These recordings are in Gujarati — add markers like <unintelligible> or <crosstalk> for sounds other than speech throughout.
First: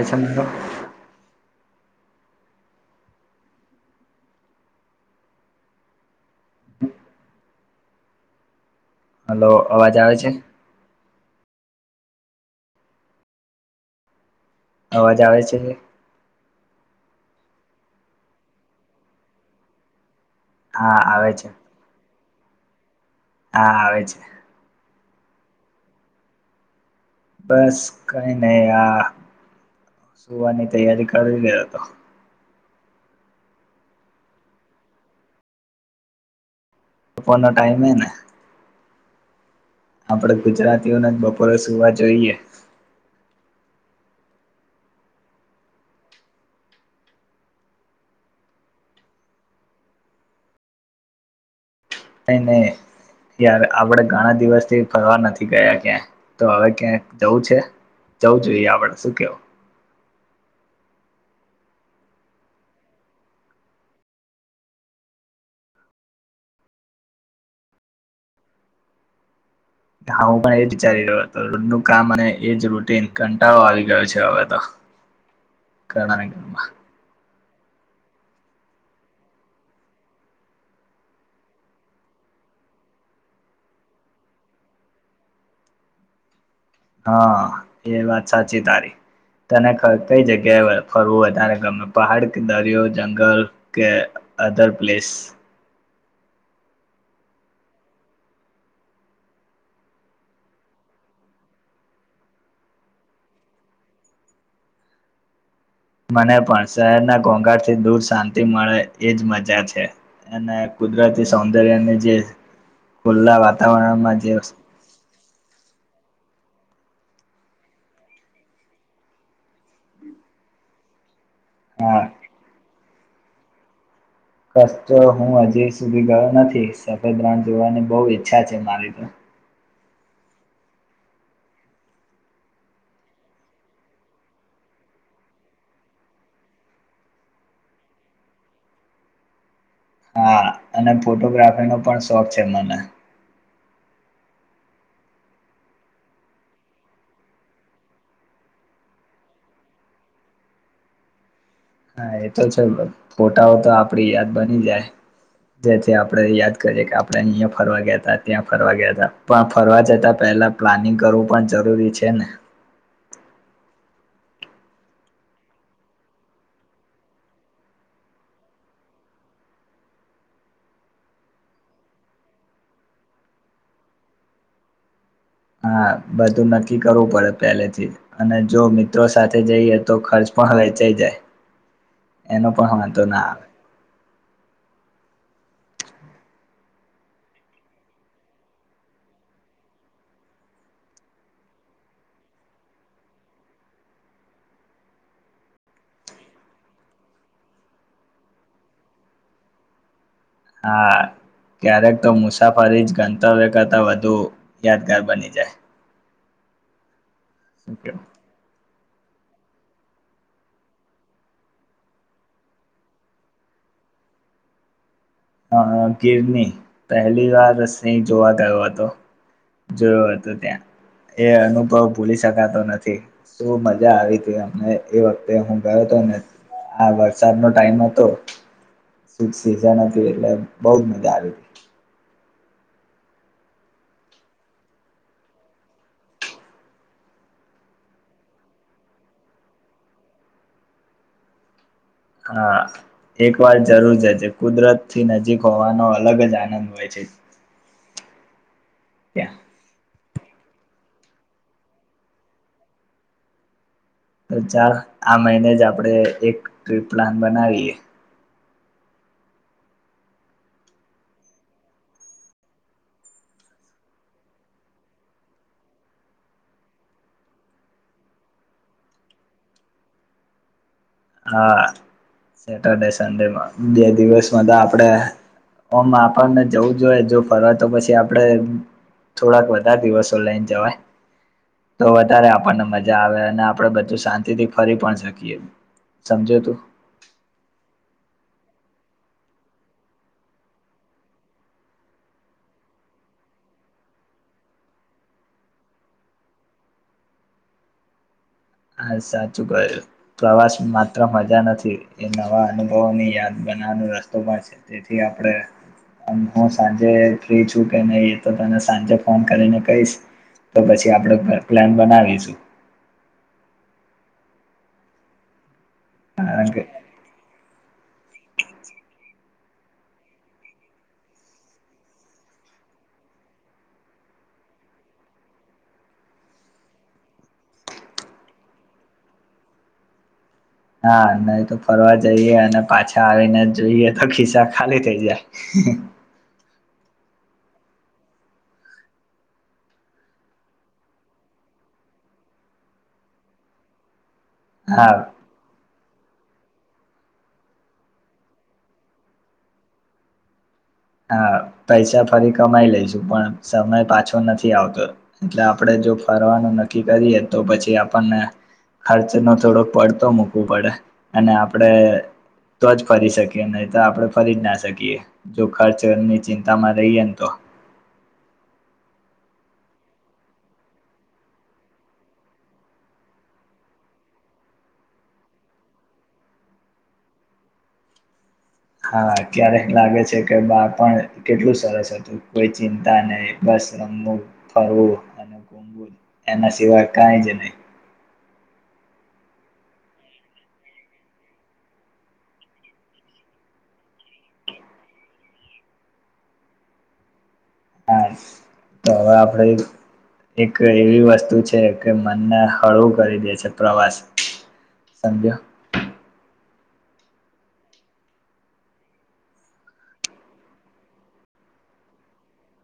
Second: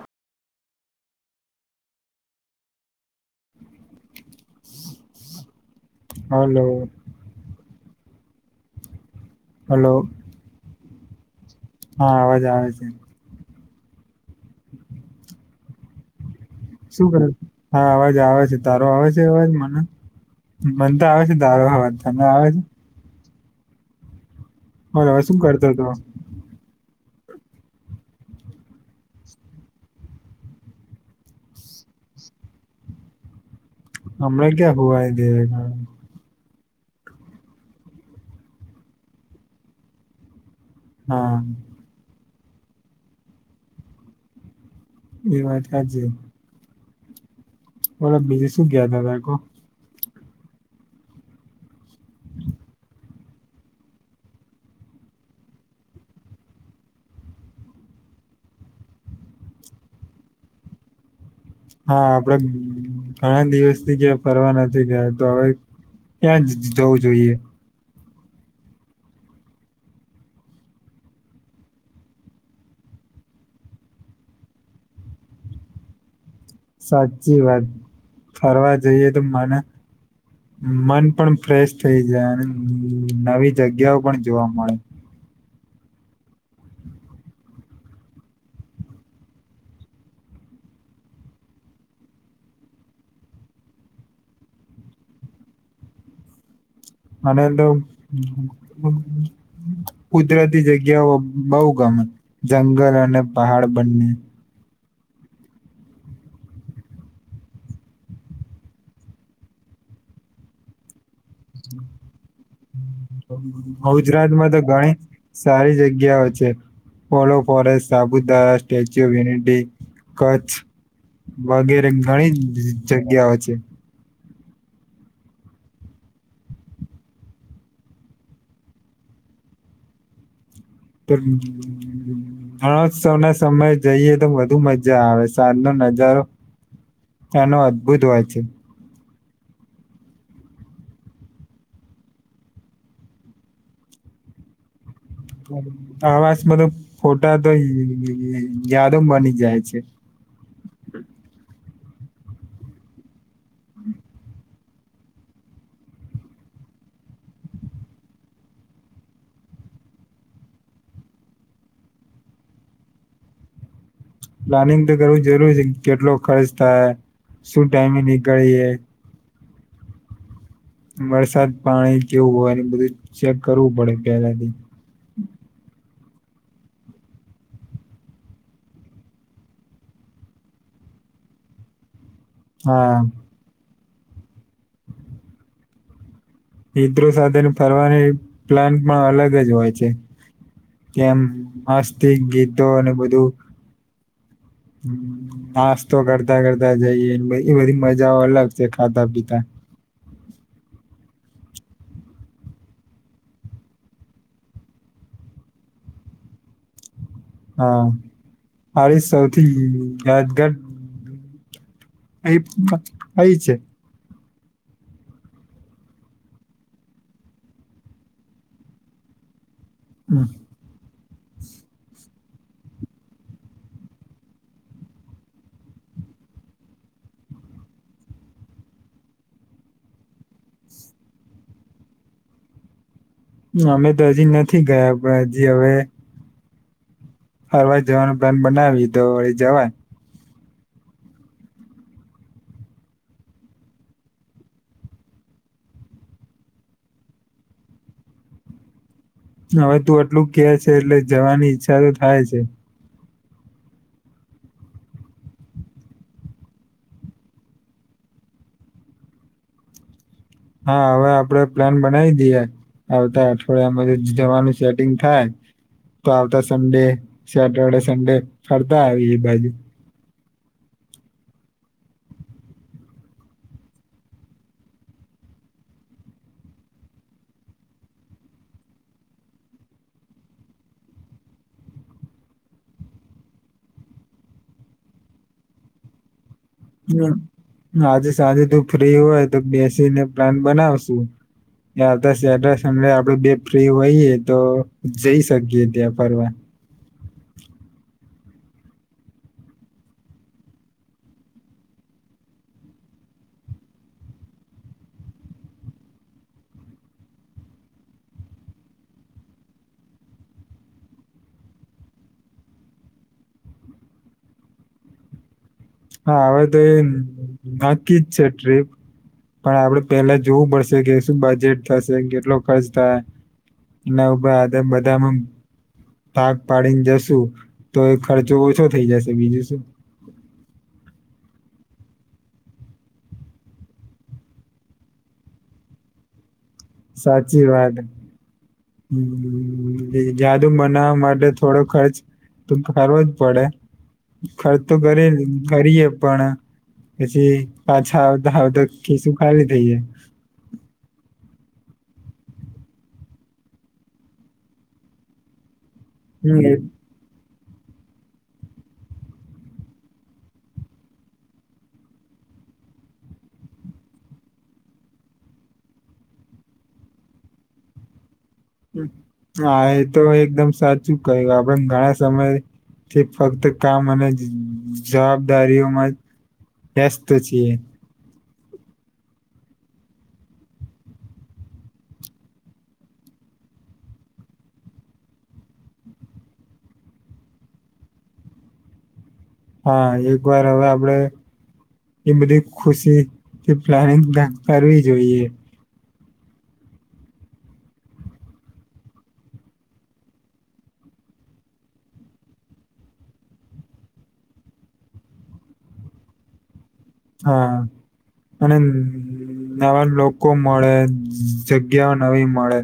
એ છે. હલો. હલો, અવાજ આવે છે? હા, અવાજ આવે છે, એ. અવાજ આવે છે. શું કરે? હા, અવાજ આવે છે. તારો આવે છે અવાજ મને. મન તો આવે છે. <unintelligible> તો આવે છે. હા, આવે છે. પણ હવે શું કરતો હતો? બસ, કઈ નહીં. આ, સુવાની તૈયારી કરી રહ્યો હતો. હમણા ક્યાં સુવાઈ જઈએ? તો ન ટાઈમે, એ ને? આપડે. ગુજરાતીઓના જ, હા બપોરે સુવા જોઈએ. એ વાત આ છે. ઓલો બીજ શું કયા ત તકો <unintelligible> કઈ નહીં યાર, આપડે ઘણા દિવસથી ફરવા નથી ગયા ક્યાં તો. હવે ક્યાં જવું છે? જવું જોઈએ? આપડે શું કેવું? હા, આપડે ઘણા દિવસથી ક્યા ફરવા નથી ગયા. તો હવે ક્યાં જવું જોઈએ? હા, આપડે ઘણા દિવસથી ક્યા ફરવા નથી ગયા, તો હવે ક્યાં જવું જોઈએ? સારું. સાચી વાત, ફરવા જઈએ તો મને મન પણ ફ્રેશ થઈ જાય અને નવી જગ્યાઓ પણ જોવા મળે. હા, એ વાત સાચી. તારી તને કઈ જગ્યાએ ફરવું વધારે ગમે- પહાડ કે દરિયો જંગલ કે અધર પ્લેસ? અને તો કુદરતી જગ્યાઓ બહુ ગમે-જંગલ અને પહાડ બંને. મને પણ શહેરના ઘોઘાટ થી દૂર શાંતિ મળે-એ જ મજા છે અને કુદરત. તે સૌંદર્યાને જે ખુલ્લા વાતાવરણમાં જે ગુજરાતમાં તો ઘણી સારી જગ્યા ગયા છે ઓલો forest, Saputara, Statue of Unity, Kutch. વગેરે હા ઘણી જગ્યાઓ છે. ક તો હું હજી સુધી ગયો નથી. સફેદ રાણ જોવાની બહુ ઈચ્છા છે મારી તો. રણોત્સવ ના સમયે જઈએ તો વધુ મજા આવે. સાંજ ન નજારો આનો અદ્ભુત હોય છે. હા, અને ફોટોગ્રાફીનો પણ શોખ છે મને. આવાજમાં તો ખોટા તો યાદો બની જાય છે હા એ તો છે ફોટાઓ તો આપડી યાદ બની જાય જેથી આપણેે યાદ કરીે કે આપણે અહીંયા ફરવા ગયા ત ત્યાં ફરવા ગયા હતા પણ ફરવા જતા પહેલા પ્લાનિંગ કરવું પણ જરૂરી છે ને પ્લાનિંગ તો કરવું જરૂરી છે કેટલો ખર્ચ થાય શું ટાઈમે નીકળીએ વરસાદ પાણી કેવું હોય એનું બધું ચેક કરવું પડે પહેલાથી હા બધું નક્કી કરવું પડે પહેલેથી અને જો મિત્રો સાથે જઈએ તો ખર્ચ પણ વેચાય જાય એનો પણ હા વાંધો ના આવે મિત્રો સાથે ફરવાની પ્લાન પણ અલગ જ હોય છે કેમ મસ્ત ગીતો અને બધું નાસ્તો કરતા કરતા જઈએ બધી બધી મજાઓ અલગ છે ખાતા પીતા હા ક્યારેક તો મુસાફરી જ ગંતવ્ય કરતા વધુ યાદગાર બની જાય શક મારે સૌથી યાદગર અ આઈ છે હ ગિરની પહેલી વાર સ જોવા ગયો હતો જોયો હતો ત્યાં એ અનુભવ ભૂલી શકાતો નથી શું મજા આવી હતી અમને એ વખતે હું ગયો હતો ને આ વરસાદનોો ટાઈમ હતો શ સિઝા હતી એટલે બૌજ મજા આવી હતી અમે તો હજી નથી ગયા પણ હજી હવે અરવા જવાનું પ્લાન બનાવી તો જવા હા એક વાર જરૂર જ છે કુદરત થી નજીક હોવાનો અલગ જ આનંદ હોય છે ત્યાં હવે તું એટલું ક છે એટલે જવાની ઈચ્છા તો થાય છે તો ચાલ આ મહિને જ આપણેે એક ટ્રીપ પ્લાન બનાવીએ હા હવે આપડે પ્લાન બનાવી દઈએ આવતા અઠવાડિયામાં જવાનું સેટિંગ થાય તો આવતા સન્ડે સેટરડે સન્ડે ફરતા આવીએ બાજુ હા સેટરડે સન્ડેમાં બે દિવસમાં તો આપણેે ઓમ આપણને જવું જોઈએ જો ફરવાય તો પછી આપડણે થોડાક વધા દિવસો લઈને જવાય તો વધારે આપણને મજા આવે અને આપણે બધું શાંતિથી ફરી પણ શકીએ સમજે તોું હમ આજે સાંજે તું ફ્રી હોય તો બેસીને પ્લાન બનાવશુ આા સમે આપડ બે ફ્રી હોઈએ તો જઈ શકીએ ત્યાં ફરવા હ સાચું ક પ્રવાસ માત્ર મજા નથી એ નવા અનુભવોની યાદ બનાવાનો રસ્તો પણ છે તેથી આપણે હું સાંજે ફ્રી છું કે નહીં એ તો તને સાંજે ફોન કરીને કહીશ તો પછી આપણે પ્લાન બનાવીશું હા હવે કારણ તો કે એ નક્કી જ છે ટ્રીપ પણ આપડે પેલા જોવું પડશે કે શું બજેટ થશે કેટલો ખર્ચ થાય એ આ બધામાં પાક પાડીને જશુ તો એ ખર્ચો ઓછો થઈ જશે બીજું શું હા નહી તો ફરવા જઈએ અને પાછા આવીને જોઈએ તો ખિસ્સા ખાલી થઈ જાય સાચી વાત હ જાદુ બનાવા માટે થોડો ખર્ચ તો કરવો જ પડે ખર્ તોું ઘરે હા ઘરીએે પણ પછી પાછાધ થી સુું ખી થઈએ હા પૈસા ફરી કમાઈ લઈશુ પણ સમય પાછો નથી આવતો એટલે આપણે જો ફરવાનું હમ નક્કી કરીએ તો પછી આપણને ખર્ચ નો થોડો પડતો મૂકવો પડે અને આપડે તો જ ફરી શકીએ નહી તો આપડણે ફરી જ ના શકીએ જોખાડ ચરની ચિંતામાં રહીએ તો હા એ તો એકદમ સાચું કહ્યું આપણે ઘણા સમયથી ફક્ત કામ અને જવાબદારીઓમાં વસ્ત છીએ હા ક્યારેક લાગે છે કે બા પણ કેટલું સરસ હતું કોઈ ચિંતા નહી બસ રમવું ફરવું અને ગૂવું એના સિવાય કઈ જ નહી હા એક વાર હવે આપણેે એ બધી ખુશીથી પ્લાનિંગ કરવી જોઈએ હા તો હવે આપણે એક એવી વસ્તુ છે કે મનને હળવું કરી દે છે પ્રવાસ સમજો હા અને નવા લોકો મળે જગ્યાઓ નવી મળે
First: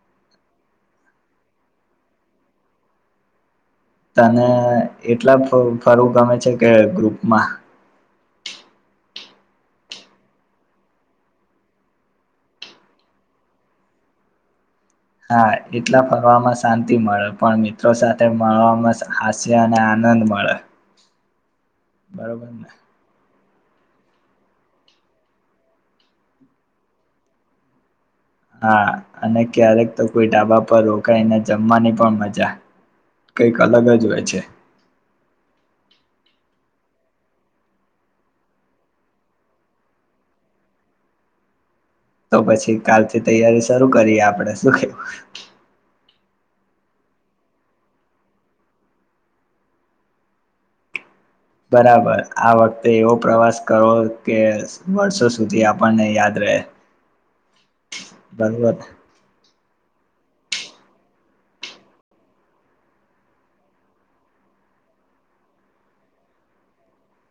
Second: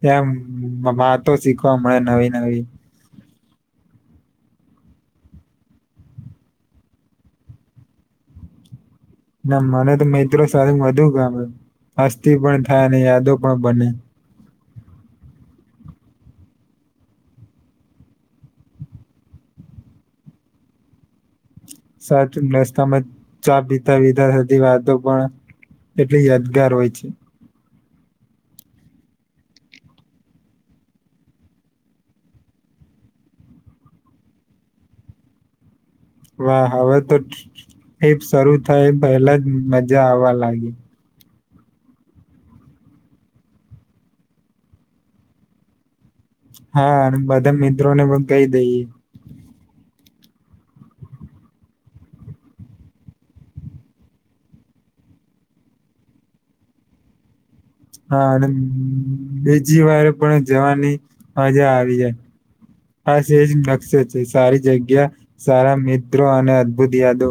ત્યા વાતો શીખવા મળે નવી નવી તને એકલા ફરવું ફરું ગમે છે કે ગ્રુપમાં ના મને તો મિત્રો સાથે વધુ ગમે હસ્તી પણ થાય અને યાદો પણ બને. હા એકલા ફરવામાં શાંતિ મળે પણ મિત્રો સાથે મળવામાં હાસ્ય અને આનંદ મળે. સાચું બરોબર ને મેસ તમે ચા પીતા પીતા થતી વાતો પણ એટલી યાદગાર હોય છે. હા અને ક્યારેક તો કોઈ ઢાબા પર રોકાઈને જમવાની પણ મજા કઈક અલગ જ હોય છે. વાહ હવે તો <unintelligible> શરૂ થાય પહેલા જ મજા આવવા લાગી. તો પછી કાલથી તૈયારી શરૂ કરીએ આપડે શું કેવું. હા ને બધા મિત્રો ને પણ કહી દઈએ. બરાબર આ વખતે એવો પ્રવાસ કરવો કે વર્ષો સુધી આપણને યાદ રહે. હા અને બરોબર બે જી વાર પણ જવાની મજા આવી જાય આજ એજ નકશ છે સારી જગ્યા સારા મિત્રો અને અદભુત યાદો.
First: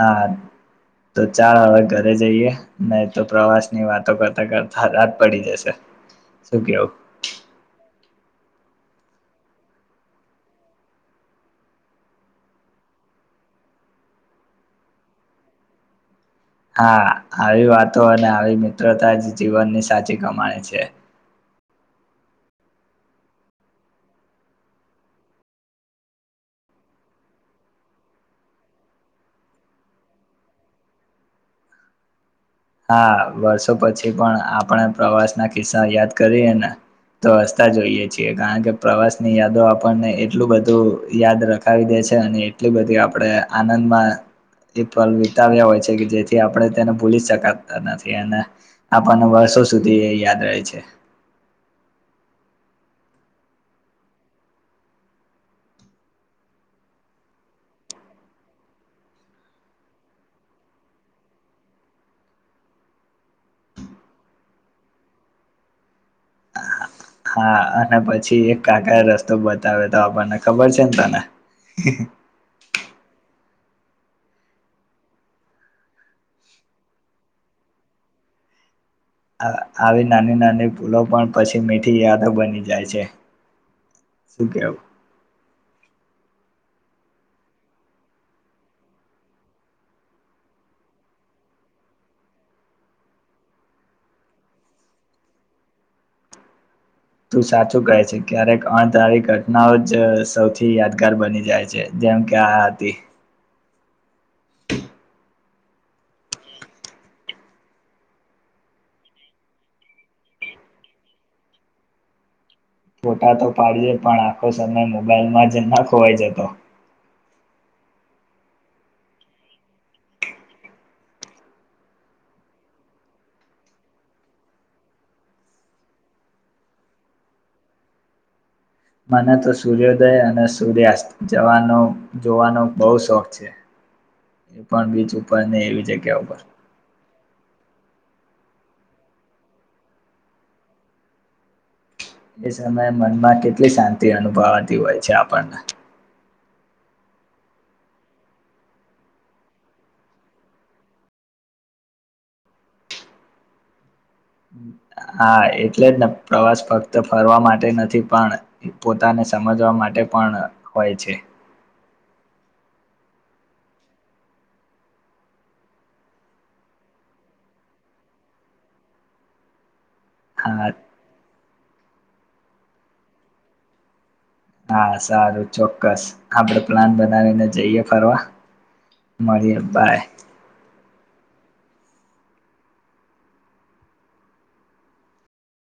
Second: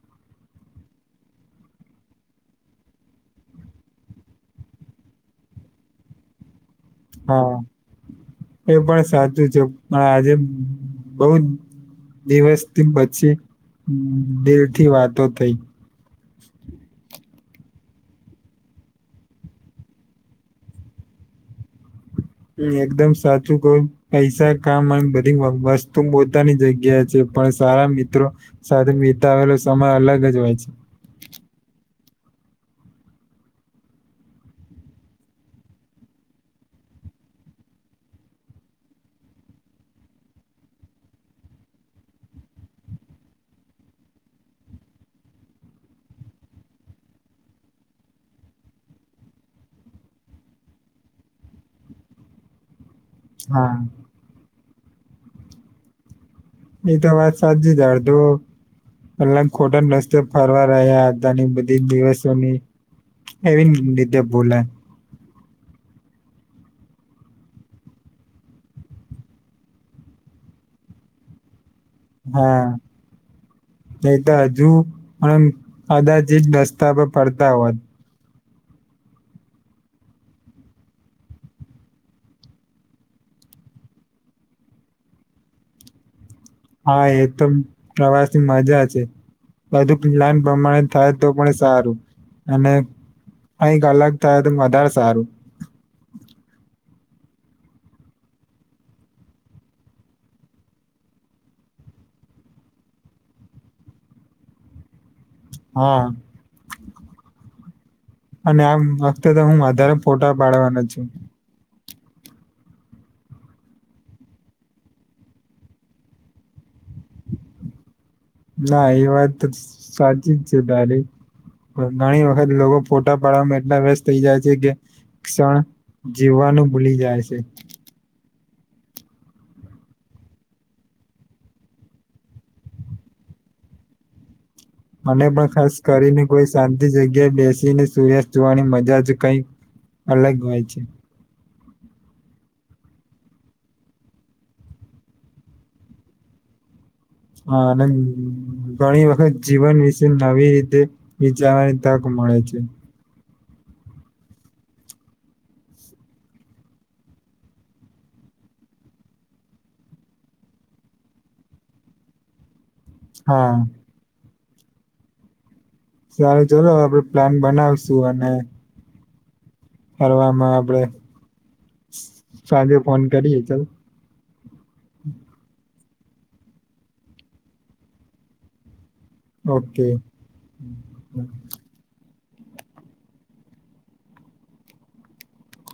હા તો ચાલ હવે ઘરે જઈએ નહી તો પ્રવાસ ની વાતો કરતા કરતા રાત પડી જશે શું કેવું. હા એ પણ સાચું છે પણ આજે બઉ દિવસથી પછી દીલથી વાતો થઈ. હા આવી વાતો અને આવી મિત્રતા જ જીવનની સાચી કમાણે છે. હ એકદમ સાચું કઉ પૈસા કામ અન બધી વસ્તુ પોતાની જગ્યા છે પણ સારા મિત્રો સાથે વિતાવેલો સમય અલગ જ હોય છે. હા વર્ષો પછી પણ આપણે પ્રવાસના કિસ્સા યાદ કરીએ ને તો રસતા જોઈએ છીએ કારણ કે પ્રવાસ ની યાદો આપણને એટલું બધું યાદ રખાવી દે છે અને એટલી બધી આપડે આનંદમાં એ વિતાવ્યા હોય છે કે જેથી આપડે તેને ભૂલી શકા નથી અને આપણને વર્ષો સુધી યાદ રહે છે. હા. એ તો વાત સાચી જ અડધો પલા ખોટા રસ્તે ફરવા રહ્યા હતા ની બધી દિવસોની એવી રીધે બોલા હા અને પછી એક કાકાએ રસ્તો બતાવ્યો તો આપણને ખબર છે ને તને. હા. નઈ તો હજુ પણ કદાચ જ દસ્તા પર પડતા હોત. આ આવી નાની નાની ભૂલો પણ પછી મીઠી યાદ બની જાય છે શું કેવ હા એ તો પ્રવાસ ની મજા છે બધું પ્લાન પ્રમાણે થાય તો પણ સારું અને કંઈક અલગ થાય તો વધારે સારું. તું સાચું કહે છે ક્યારેક અણધારી ઘટનાઓ જ સૌથી યાદગાર બની જાય છે જેમ કે આ હતી. હા. અને આમ વખતે તો હું વધારે ફોટા પાડવાના છું. ફોટા તો પાડયે પણ આખો સમય મોબાઈલમાં જ ના ખોવાઈ જતો. ના એ વાત ત સાચી જ છે તારી પણ ઘણી વખત લોકો ફોટા પાડવામાં એટલા વ્યસ્ત થઈ જાય છે કે ક્ષણ જીવવાનું ભૂલી જાય છે. મને તો સૂર્યોદય અને સૂર્યાસ્ત જવાનો જોવાનો બઉ શોખ છે. એ પણ બીચ મને ઉપર પણ ને ખાસ એવી જગ્યા કરીને ઉપર કોઈ શાંતિ જગ્યાએ બેસીને સૂર્યાસ્ત જોવાની મજા જ કઈ અલગ હોય છે. <unintelligible> સમયે મનમાં કેટલી શાંતિ અનુભવાતી હોય છે આપણને હ અને ઘણી વખત જીવન વિશે નવી રીતે વિચારવાની તક મળે છે. હા એટલે જને પ્રવાસ ફક્ત ફરવા માટે નથી પણ પોતાને સમજવા માટે પણ હોય છે. હા. સારું ચલો હવે પ્લાન બનાવશું અને ફરવામાં હા આપડે સાંજે ફોન કરીએ ચલ. હા સારું ચો ક્કસ આપડે પ્લાન બનાવીને જઈએ ફરવા. મારી અબ્બાઈ. હમ